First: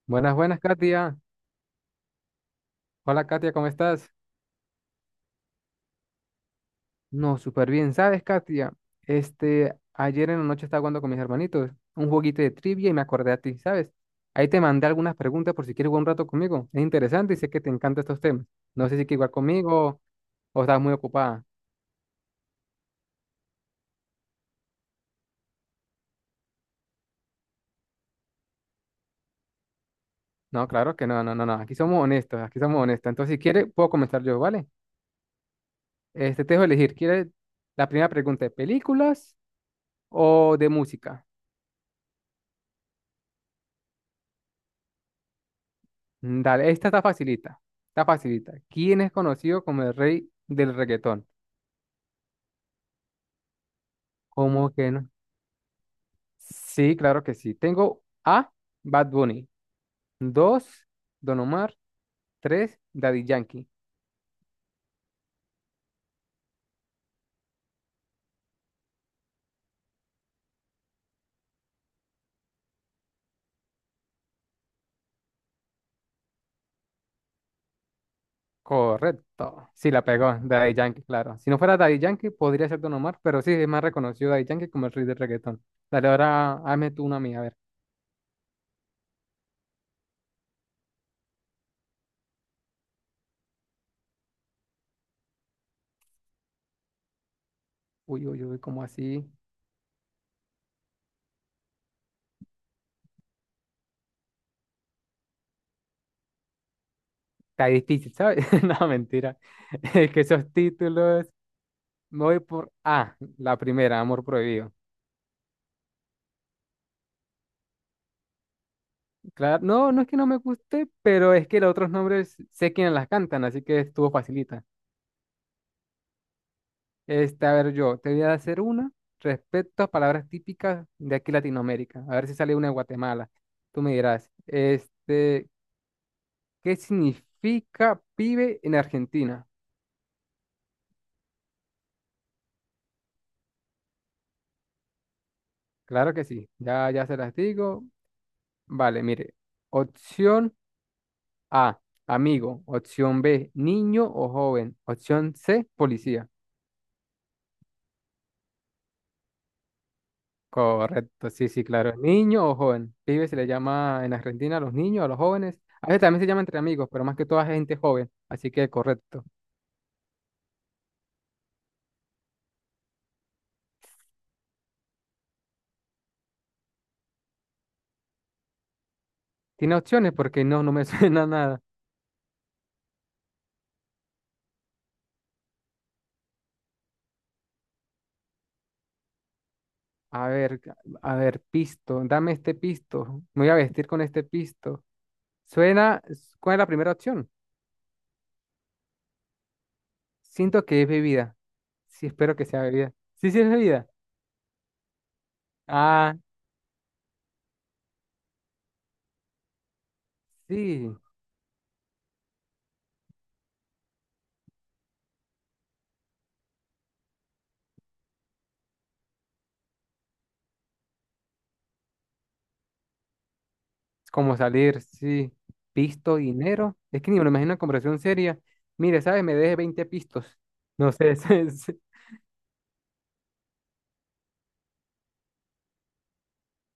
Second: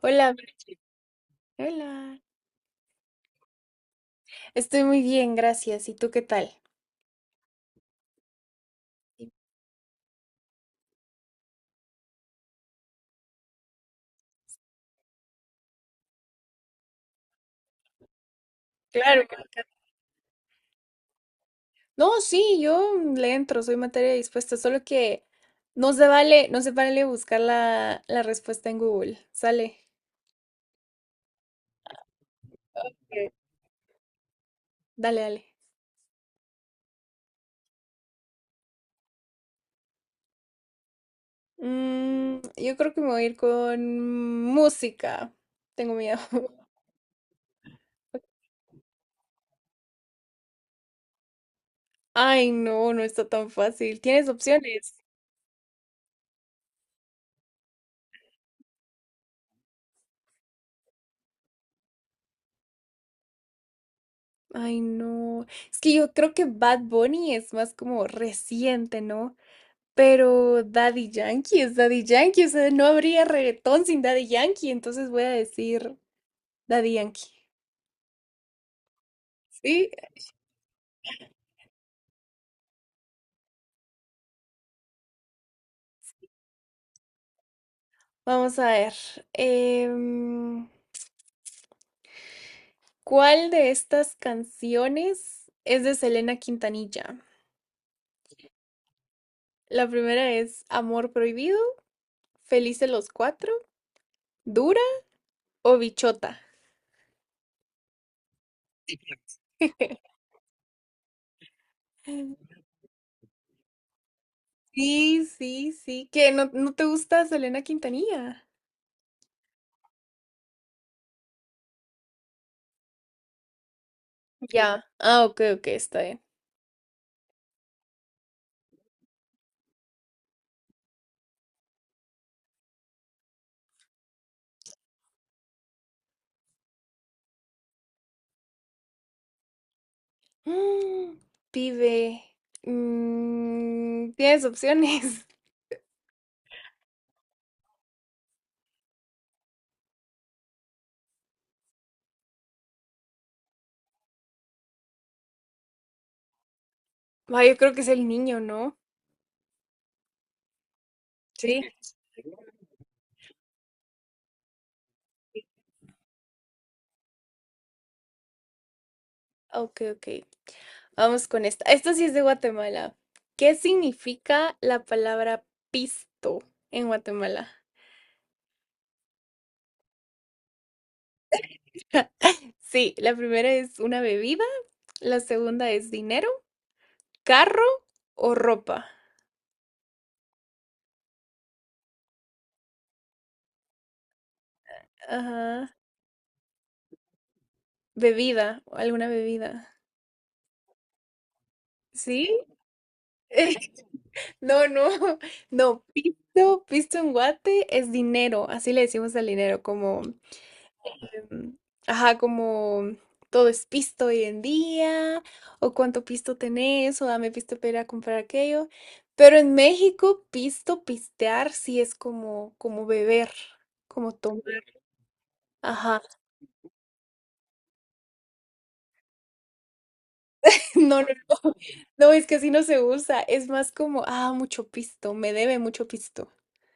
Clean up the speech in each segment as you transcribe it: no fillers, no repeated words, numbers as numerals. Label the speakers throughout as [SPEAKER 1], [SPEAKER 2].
[SPEAKER 1] Hola,
[SPEAKER 2] Buenas, buenas, Katia.
[SPEAKER 1] hola.
[SPEAKER 2] Hola, Katia, ¿cómo estás?
[SPEAKER 1] Estoy muy bien, gracias. ¿Y tú qué tal?
[SPEAKER 2] No, súper bien. ¿Sabes, Katia?
[SPEAKER 1] Sí,
[SPEAKER 2] Ayer en la noche estaba jugando con mis hermanitos un jueguito de trivia y me acordé a ti, ¿sabes? Ahí te mandé algunas preguntas por si quieres jugar un rato conmigo. Es interesante y sé que te encantan estos temas. No sé si quieres
[SPEAKER 1] claro.
[SPEAKER 2] jugar conmigo o estás muy ocupada.
[SPEAKER 1] No, sí, yo le entro, soy materia dispuesta, solo que no se vale, no se vale buscar la respuesta en Google. Sale.
[SPEAKER 2] No, claro que no, no, no, no. Aquí somos honestos, aquí somos honestos.
[SPEAKER 1] Ok.
[SPEAKER 2] Entonces, si quieres, puedo comenzar yo, ¿vale?
[SPEAKER 1] Dale, dale.
[SPEAKER 2] Te dejo elegir. ¿Quieres la primera pregunta de películas o de música?
[SPEAKER 1] Mm, yo creo que me voy a ir con música. Tengo miedo.
[SPEAKER 2] Dale, esta está facilita. Está facilita. ¿Quién es conocido como el rey del reggaetón?
[SPEAKER 1] Ay, no, no está tan fácil. ¿Tienes
[SPEAKER 2] ¿Cómo que
[SPEAKER 1] opciones?
[SPEAKER 2] no? Sí, claro que sí. Tengo A, Bad Bunny. Dos, Don Omar. Tres, Daddy Yankee.
[SPEAKER 1] Ay, no. Es que yo creo que Bad Bunny es más como reciente, ¿no? Pero Daddy Yankee es Daddy Yankee, o sea, no habría reggaetón sin Daddy Yankee, entonces voy a decir Daddy Yankee.
[SPEAKER 2] Correcto.
[SPEAKER 1] Sí,
[SPEAKER 2] Sí, la pegó. Daddy Yankee, claro. Si no fuera Daddy Yankee, podría ser Don Omar, pero sí, es más reconocido Daddy Yankee como el rey del reggaetón. Dale, ahora hazme tú una mía, a ver.
[SPEAKER 1] vamos a ver. em, ¿Cuál de estas canciones es de Selena Quintanilla?
[SPEAKER 2] Uy, uy, uy, ¿cómo así?
[SPEAKER 1] La primera es Amor Prohibido, Felices los Cuatro, Dura o Bichota.
[SPEAKER 2] Está difícil, ¿sabes? No, mentira. Es que esos títulos. Me voy por A, la primera, Amor Prohibido.
[SPEAKER 1] Sí, sí, sí, que no, no te gusta Selena Quintanilla.
[SPEAKER 2] Claro, no, no es que no me guste, pero es que los otros nombres sé quiénes las cantan, así que estuvo facilita.
[SPEAKER 1] Ya. Ah, ok, ok, está bien.
[SPEAKER 2] A ver, yo te voy a hacer una respecto a palabras típicas de aquí Latinoamérica. A ver si sale una de Guatemala. Tú me dirás, ¿qué significa pibe en Argentina?
[SPEAKER 1] Mm, pibe. Mm, tienes opciones.
[SPEAKER 2] Claro que sí, ya, ya se las digo. Vale, mire, opción A, amigo. Opción B, niño o joven. Opción C, policía.
[SPEAKER 1] Ah, yo creo que es el niño, ¿no?
[SPEAKER 2] Correcto, sí,
[SPEAKER 1] Sí.
[SPEAKER 2] sí, claro. ¿Niño o joven? Pibe se le llama en Argentina a los niños, a los jóvenes. A veces también se llama entre amigos, pero más que todo a gente joven. Así que correcto.
[SPEAKER 1] Ok, ok. Vamos con esta. Esta sí es de Guatemala. ¿Qué significa la palabra pisto en Guatemala?
[SPEAKER 2] ¿Tiene opciones? Porque no, no me suena nada.
[SPEAKER 1] Sí, la primera es una bebida, la segunda es dinero, carro o ropa.
[SPEAKER 2] A ver, ca- a ver, pisto. Dame este pisto. Me voy a vestir con este pisto.
[SPEAKER 1] Ajá.
[SPEAKER 2] Suena, ¿cuál es la primera opción?
[SPEAKER 1] Bebida, alguna bebida.
[SPEAKER 2] Siento que es bebida. Sí,
[SPEAKER 1] ¿Sí?
[SPEAKER 2] espero que sea bebida. Sí, sí, es bebida.
[SPEAKER 1] No, no, no,
[SPEAKER 2] Ah,
[SPEAKER 1] pisto, pisto en guate es dinero, así le decimos al dinero, como,
[SPEAKER 2] sí.
[SPEAKER 1] em, ajá, como todo es pisto hoy en día, o cuánto pisto tenés, o dame pisto para ir a comprar aquello. Pero en México, pisto, pistear, sí es como, como beber, como
[SPEAKER 2] Como
[SPEAKER 1] tomar.
[SPEAKER 2] salir, sí,
[SPEAKER 1] Ajá,
[SPEAKER 2] pisto, dinero. Es que ni me lo imagino en conversación seria. Mire, ¿sabes? Me deje 20 pistos. No
[SPEAKER 1] no, no,
[SPEAKER 2] sé,
[SPEAKER 1] no,
[SPEAKER 2] es
[SPEAKER 1] no, es que así no se usa, es más como, ah, mucho pisto, me debe mucho pisto.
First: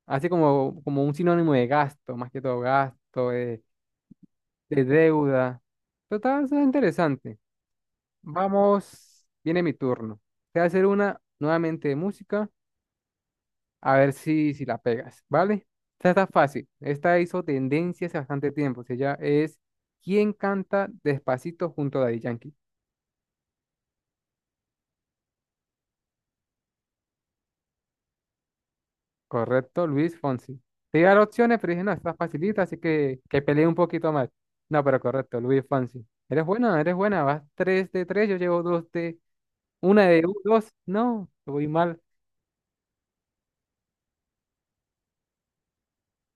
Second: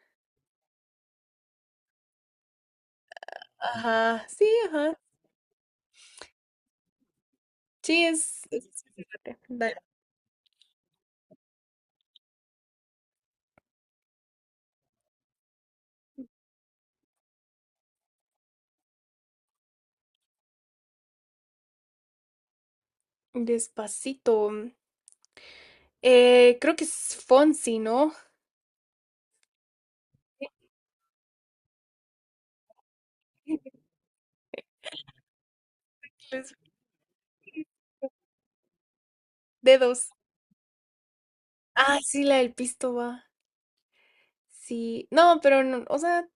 [SPEAKER 2] así como, como un sinónimo de gasto, más que todo gasto,
[SPEAKER 1] Ajá, sí,
[SPEAKER 2] de
[SPEAKER 1] ajá,
[SPEAKER 2] deuda. Total, eso es interesante.
[SPEAKER 1] sí, es-
[SPEAKER 2] Vamos, viene mi turno. Te voy a hacer una nuevamente de música, a ver si, si la pegas, ¿vale? Esta está fácil. Esta hizo tendencia hace bastante tiempo. O sea, ya es. ¿Quién canta Despacito junto a Daddy Yankee?
[SPEAKER 1] Despacito. Creo que es Fonsi, ¿no?
[SPEAKER 2] Correcto, Luis Fonsi. Te iba a dar opciones, pero dije, no, está facilita, así que peleé un poquito más. No, pero correcto, Luis Fonsi.
[SPEAKER 1] Los
[SPEAKER 2] Eres buena, vas 3 de tres, yo llevo 2 de... Una
[SPEAKER 1] dedos.
[SPEAKER 2] de 2 no, voy
[SPEAKER 1] Ah,
[SPEAKER 2] mal.
[SPEAKER 1] sí, la del pisto va. Sí. No, pero no, o sea,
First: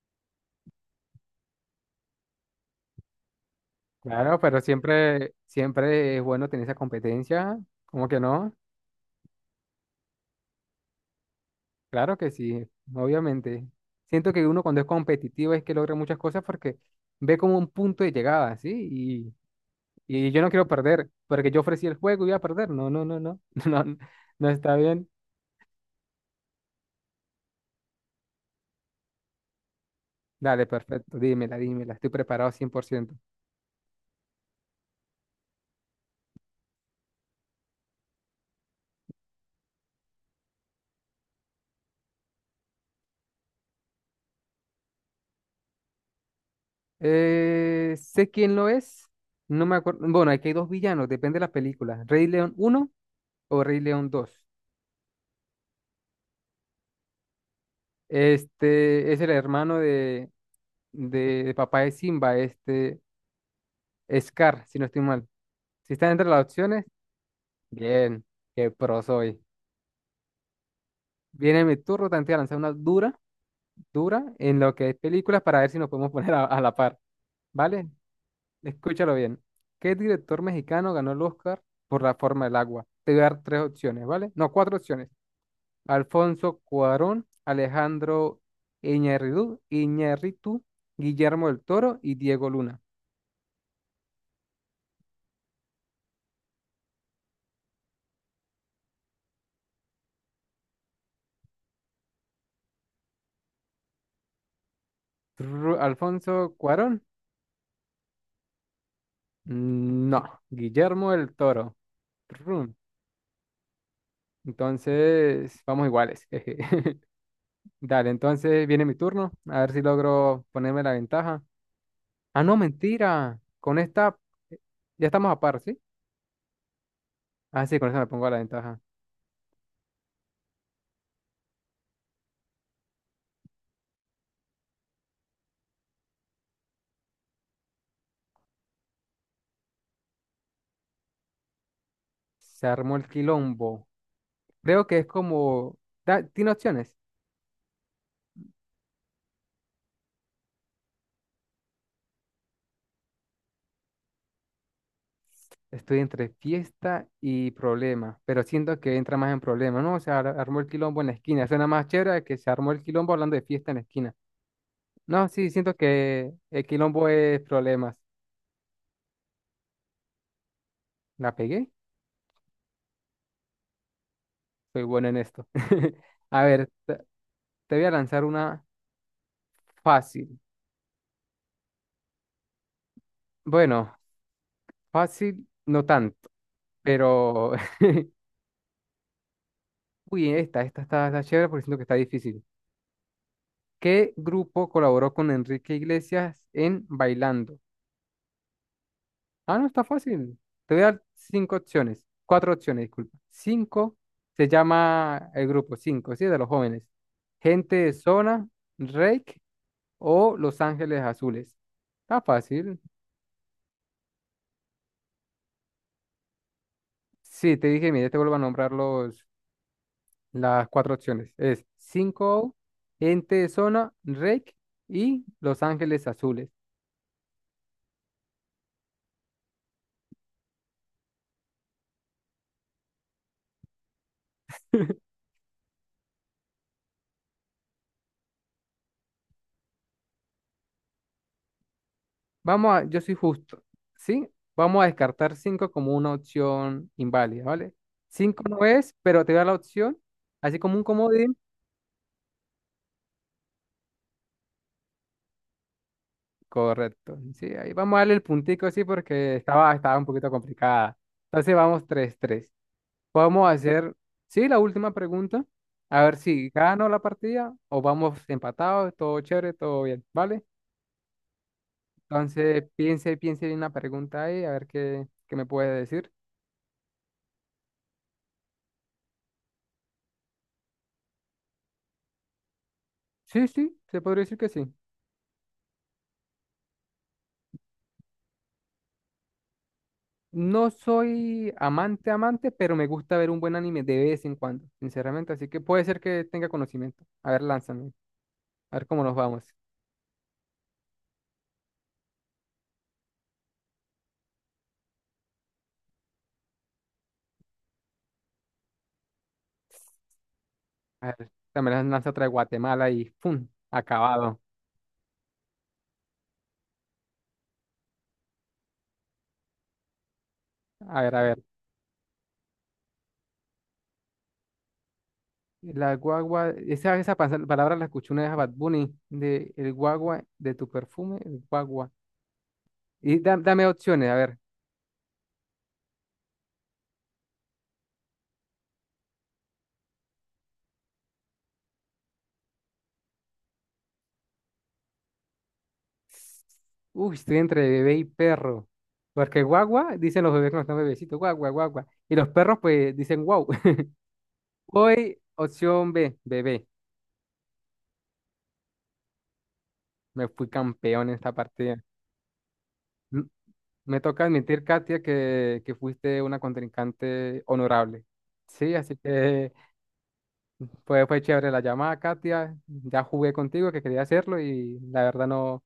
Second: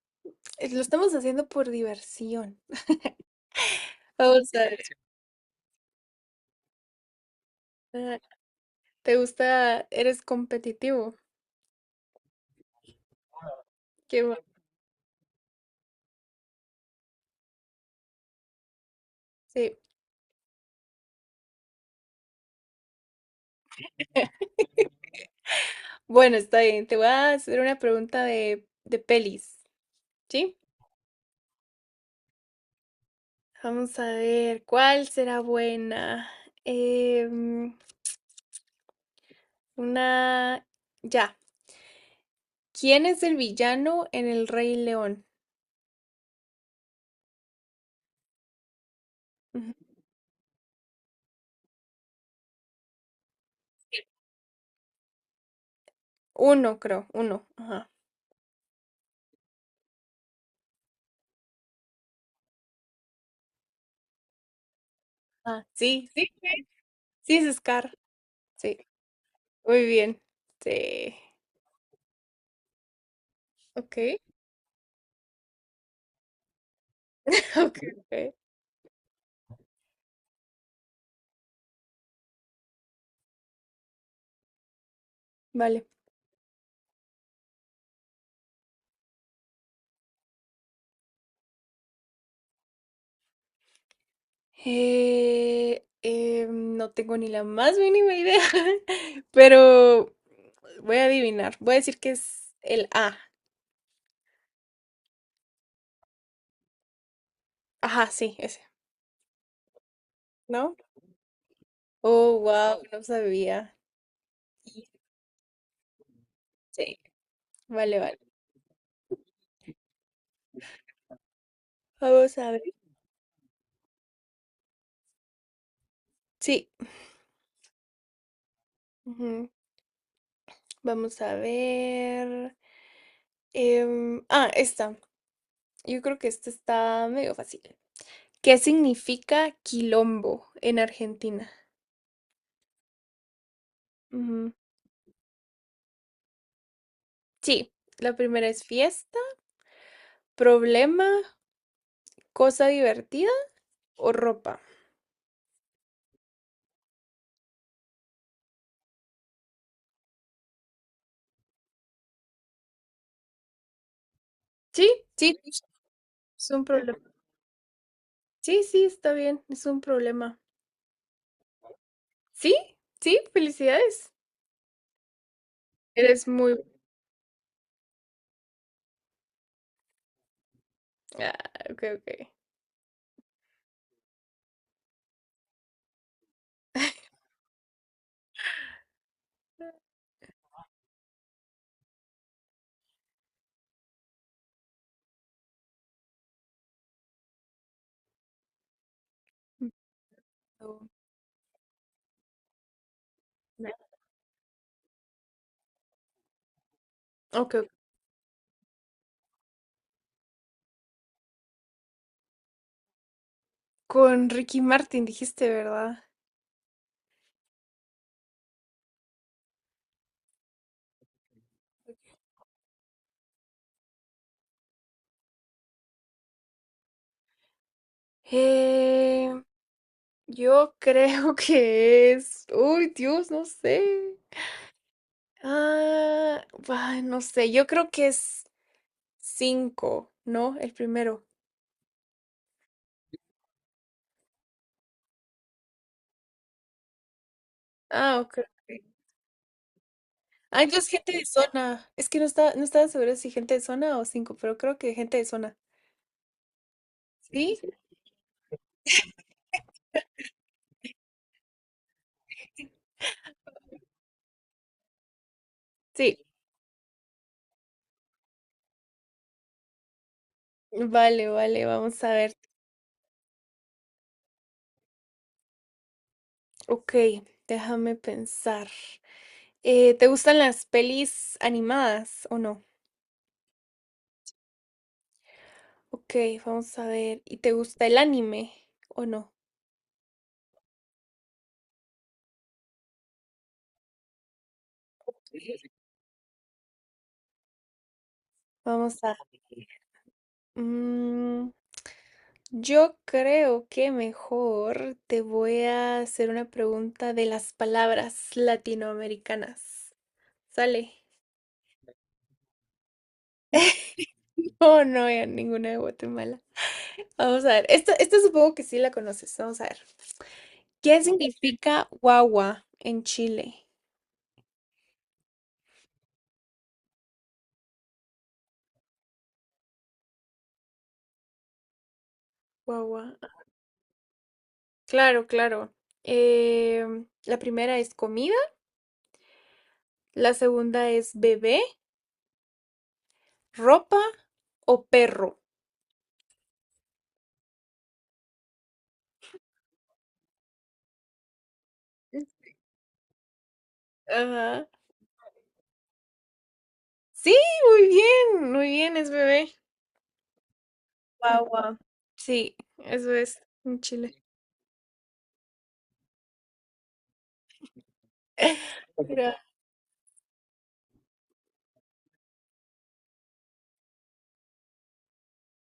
[SPEAKER 1] es- lo estamos haciendo por diversión.
[SPEAKER 2] Claro,
[SPEAKER 1] Vamos a
[SPEAKER 2] pero
[SPEAKER 1] ver.
[SPEAKER 2] siempre, siempre es bueno tener esa competencia, ¿cómo
[SPEAKER 1] Ah,
[SPEAKER 2] que no?
[SPEAKER 1] ¿te gusta? ¿Eres competitivo?
[SPEAKER 2] Claro que sí, obviamente.
[SPEAKER 1] Qué
[SPEAKER 2] Siento
[SPEAKER 1] bueno.
[SPEAKER 2] que uno cuando es competitivo es que logra muchas cosas porque ve como un punto de llegada, ¿sí?
[SPEAKER 1] Sí.
[SPEAKER 2] Y yo no quiero perder, porque yo ofrecí el juego y iba a perder. No, no, no, no, no, no está bien.
[SPEAKER 1] Bueno, está bien. Te voy a hacer una pregunta de pelis, ¿sí?
[SPEAKER 2] Dale, perfecto, dímela, dímela, estoy preparado 100%.
[SPEAKER 1] Vamos a ver, ¿cuál será buena? Em, una... Ya. ¿Quién es el villano en El Rey León?
[SPEAKER 2] Sé quién lo es, no
[SPEAKER 1] Ujú.
[SPEAKER 2] me acuerdo. Bueno, aquí hay dos villanos, depende de la película. Rey León uno o Rey León dos.
[SPEAKER 1] Uno, creo, uno. Ajá.
[SPEAKER 2] Este es el hermano de, de papá de Simba, este Scar, si no estoy mal.
[SPEAKER 1] Ah,
[SPEAKER 2] Si
[SPEAKER 1] sí,
[SPEAKER 2] están entre
[SPEAKER 1] sí,
[SPEAKER 2] las
[SPEAKER 1] sí,
[SPEAKER 2] opciones,
[SPEAKER 1] sí es Scar.
[SPEAKER 2] bien, qué
[SPEAKER 1] Sí,
[SPEAKER 2] pro soy.
[SPEAKER 1] muy bien. Sí.
[SPEAKER 2] Viene mi turno, te voy a lanzar una
[SPEAKER 1] Ok,
[SPEAKER 2] dura en lo que es películas para ver si nos podemos poner a la par,
[SPEAKER 1] ok,
[SPEAKER 2] ¿vale?
[SPEAKER 1] ok.
[SPEAKER 2] Escúchalo bien. ¿Qué director mexicano ganó el Oscar por La forma del agua? Te voy a dar tres opciones, ¿vale? No, cuatro opciones.
[SPEAKER 1] Vale.
[SPEAKER 2] Alfonso Cuarón, Alejandro Iñárritu, Guillermo del Toro y Diego Luna.
[SPEAKER 1] No tengo ni la más mínima idea, pero voy a adivinar. Voy a decir que es el A.
[SPEAKER 2] Alfonso Cuarón,
[SPEAKER 1] Ajá, sí, ese,
[SPEAKER 2] no,
[SPEAKER 1] ¿no?
[SPEAKER 2] Guillermo del Toro.
[SPEAKER 1] Oh,
[SPEAKER 2] Tru.
[SPEAKER 1] wow, no sabía. Sí,
[SPEAKER 2] Entonces, vamos iguales. jeje.
[SPEAKER 1] sí. Vale,
[SPEAKER 2] Dale,
[SPEAKER 1] vale.
[SPEAKER 2] entonces viene mi turno, a ver si logro ponerme la ventaja.
[SPEAKER 1] Vamos
[SPEAKER 2] Ah,
[SPEAKER 1] a
[SPEAKER 2] no,
[SPEAKER 1] ver.
[SPEAKER 2] mentira. Con esta eh, ya estamos a par, ¿sí?
[SPEAKER 1] Sí.
[SPEAKER 2] Ah, sí, con esta me pongo a la ventaja.
[SPEAKER 1] Ujú. Vamos a ver. Ah, esta. Yo creo que este está medio fácil. ¿Qué significa quilombo en Argentina?
[SPEAKER 2] Se armó el quilombo.
[SPEAKER 1] Ujú.
[SPEAKER 2] Creo que es como... tiene opciones.
[SPEAKER 1] Sí, la primera es fiesta, problema, cosa divertida o ropa.
[SPEAKER 2] Estoy entre fiesta y problema, pero siento que entra más en problema, ¿no? Armó el quilombo en la esquina. Suena más chévere que se armó el quilombo hablando de fiesta en la esquina.
[SPEAKER 1] Sí,
[SPEAKER 2] No,
[SPEAKER 1] sí,
[SPEAKER 2] sí, siento que
[SPEAKER 1] es un
[SPEAKER 2] el
[SPEAKER 1] problema.
[SPEAKER 2] quilombo es problemas.
[SPEAKER 1] Sí, sí, está bien, es un problema.
[SPEAKER 2] ¿La pegué?
[SPEAKER 1] Sí, sí, felicidades.
[SPEAKER 2] Soy bueno en esto.
[SPEAKER 1] Eres
[SPEAKER 2] A
[SPEAKER 1] muy...
[SPEAKER 2] ver, te voy a lanzar una fácil.
[SPEAKER 1] Ah, ok, ok.
[SPEAKER 2] Bueno, fácil, no tanto. Pero, uy, esta está, está chévere porque siento que está difícil. ¿Qué grupo colaboró con Enrique Iglesias en Bailando? Ah, no, está fácil. Te voy a
[SPEAKER 1] No,
[SPEAKER 2] dar cinco opciones. Cuatro opciones, disculpa.
[SPEAKER 1] no.
[SPEAKER 2] Cinco se llama el grupo, cinco, ¿sí? De los jóvenes.
[SPEAKER 1] Ok, ok.
[SPEAKER 2] Gente de Zona, Rake o Los Ángeles Azules. Está fácil.
[SPEAKER 1] Con Ricky Martin dijiste, ¿verdad?
[SPEAKER 2] Sí, te dije, mira, te vuelvo a nombrar los, las cuatro opciones. Es cinco, O, Gente de Zona, Rake y Los Ángeles Azules.
[SPEAKER 1] Eh, yo creo que es... Uy, Dios, no sé. Ah, ay, no sé, yo creo que es cinco, ¿no? El primero.
[SPEAKER 2] Vamos a, yo soy justo, ¿sí? Vamos a descartar 5 como una opción inválida, ¿vale?
[SPEAKER 1] Ah, ok,
[SPEAKER 2] Cinco no
[SPEAKER 1] ok.
[SPEAKER 2] es, pero te voy a dar la opción, así
[SPEAKER 1] Ah,
[SPEAKER 2] como un
[SPEAKER 1] entonces gente de
[SPEAKER 2] comodín,
[SPEAKER 1] zona. Es que no estaba segura si gente de zona o cinco, pero creo que gente de zona.
[SPEAKER 2] correcto. Sí,
[SPEAKER 1] ¿Sí?
[SPEAKER 2] ahí vamos a darle el puntico, sí, porque estaba, estaba un poquito complicada. Entonces vamos tres tres. Vamos a hacer, sí, la última pregunta, a ver
[SPEAKER 1] Sí.
[SPEAKER 2] si gano la partida o vamos empatados, todo chévere, todo bien, ¿vale?
[SPEAKER 1] Vale, vale, vamos a ver.
[SPEAKER 2] Entonces piense, piense en una pregunta ahí, a ver qué, qué me puede decir.
[SPEAKER 1] Ok, déjame pensar. ¿Te gustan las pelis animadas o no?
[SPEAKER 2] Sí, sí, se podría decir que sí.
[SPEAKER 1] Ok, vamos a ver. ¿Y te gusta el anime o no?
[SPEAKER 2] No soy amante, amante, pero me gusta ver un buen anime de vez en cuando, sinceramente. Así que puede ser que tenga conocimiento. A ver, lánzame. A ver
[SPEAKER 1] Vamos
[SPEAKER 2] cómo nos
[SPEAKER 1] a...
[SPEAKER 2] vamos.
[SPEAKER 1] mm, yo creo que mejor te voy a hacer una pregunta de las palabras latinoamericanas. Sale.
[SPEAKER 2] A ver, también las lanza otra de Guatemala y ¡pum! Acabado.
[SPEAKER 1] Oh, no, ya ninguna de Guatemala. Vamos a ver. Esta supongo que sí la conoces. Vamos a ver. ¿Qué
[SPEAKER 2] A ver, a ver.
[SPEAKER 1] significa guagua en Chile?
[SPEAKER 2] La guagua, esa, palabra la escuché una vez a Bad Bunny, de el guagua de tu perfume, el guagua.
[SPEAKER 1] Guagua.
[SPEAKER 2] Y dame opciones, a ver.
[SPEAKER 1] Claro, claro. Em, la primera es comida, la segunda es bebé, ropa o perro.
[SPEAKER 2] Uy, estoy entre bebé y perro. Porque guagua, dicen los bebés cuando están bebecitos, guagua, guagua. Y los perros, pues, dicen wow.
[SPEAKER 1] Ajá.
[SPEAKER 2] Voy, opción B, bebé.
[SPEAKER 1] Sí, muy bien, es bebé.
[SPEAKER 2] Me fui campeón en esta
[SPEAKER 1] Guagua.
[SPEAKER 2] partida.
[SPEAKER 1] Sí, eso
[SPEAKER 2] M-
[SPEAKER 1] es en
[SPEAKER 2] Me
[SPEAKER 1] Chile.
[SPEAKER 2] toca admitir, Katia, que fuiste una contrincante honorable. Sí, así
[SPEAKER 1] Pero,
[SPEAKER 2] que fue, fue chévere la llamada, Katia. Ya jugué contigo, que quería hacerlo y la verdad no,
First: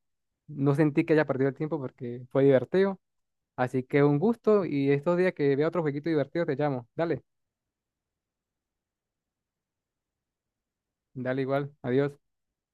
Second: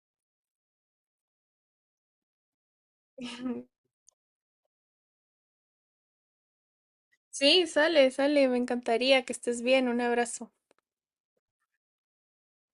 [SPEAKER 2] no sentí que haya perdido el tiempo porque fue divertido. Así que un gusto y estos días que vea otro jueguito divertido te llamo. Dale,
[SPEAKER 1] sí, sale, sale. Me encantaría que estés bien. Un abrazo.
[SPEAKER 2] dale igual. Adiós.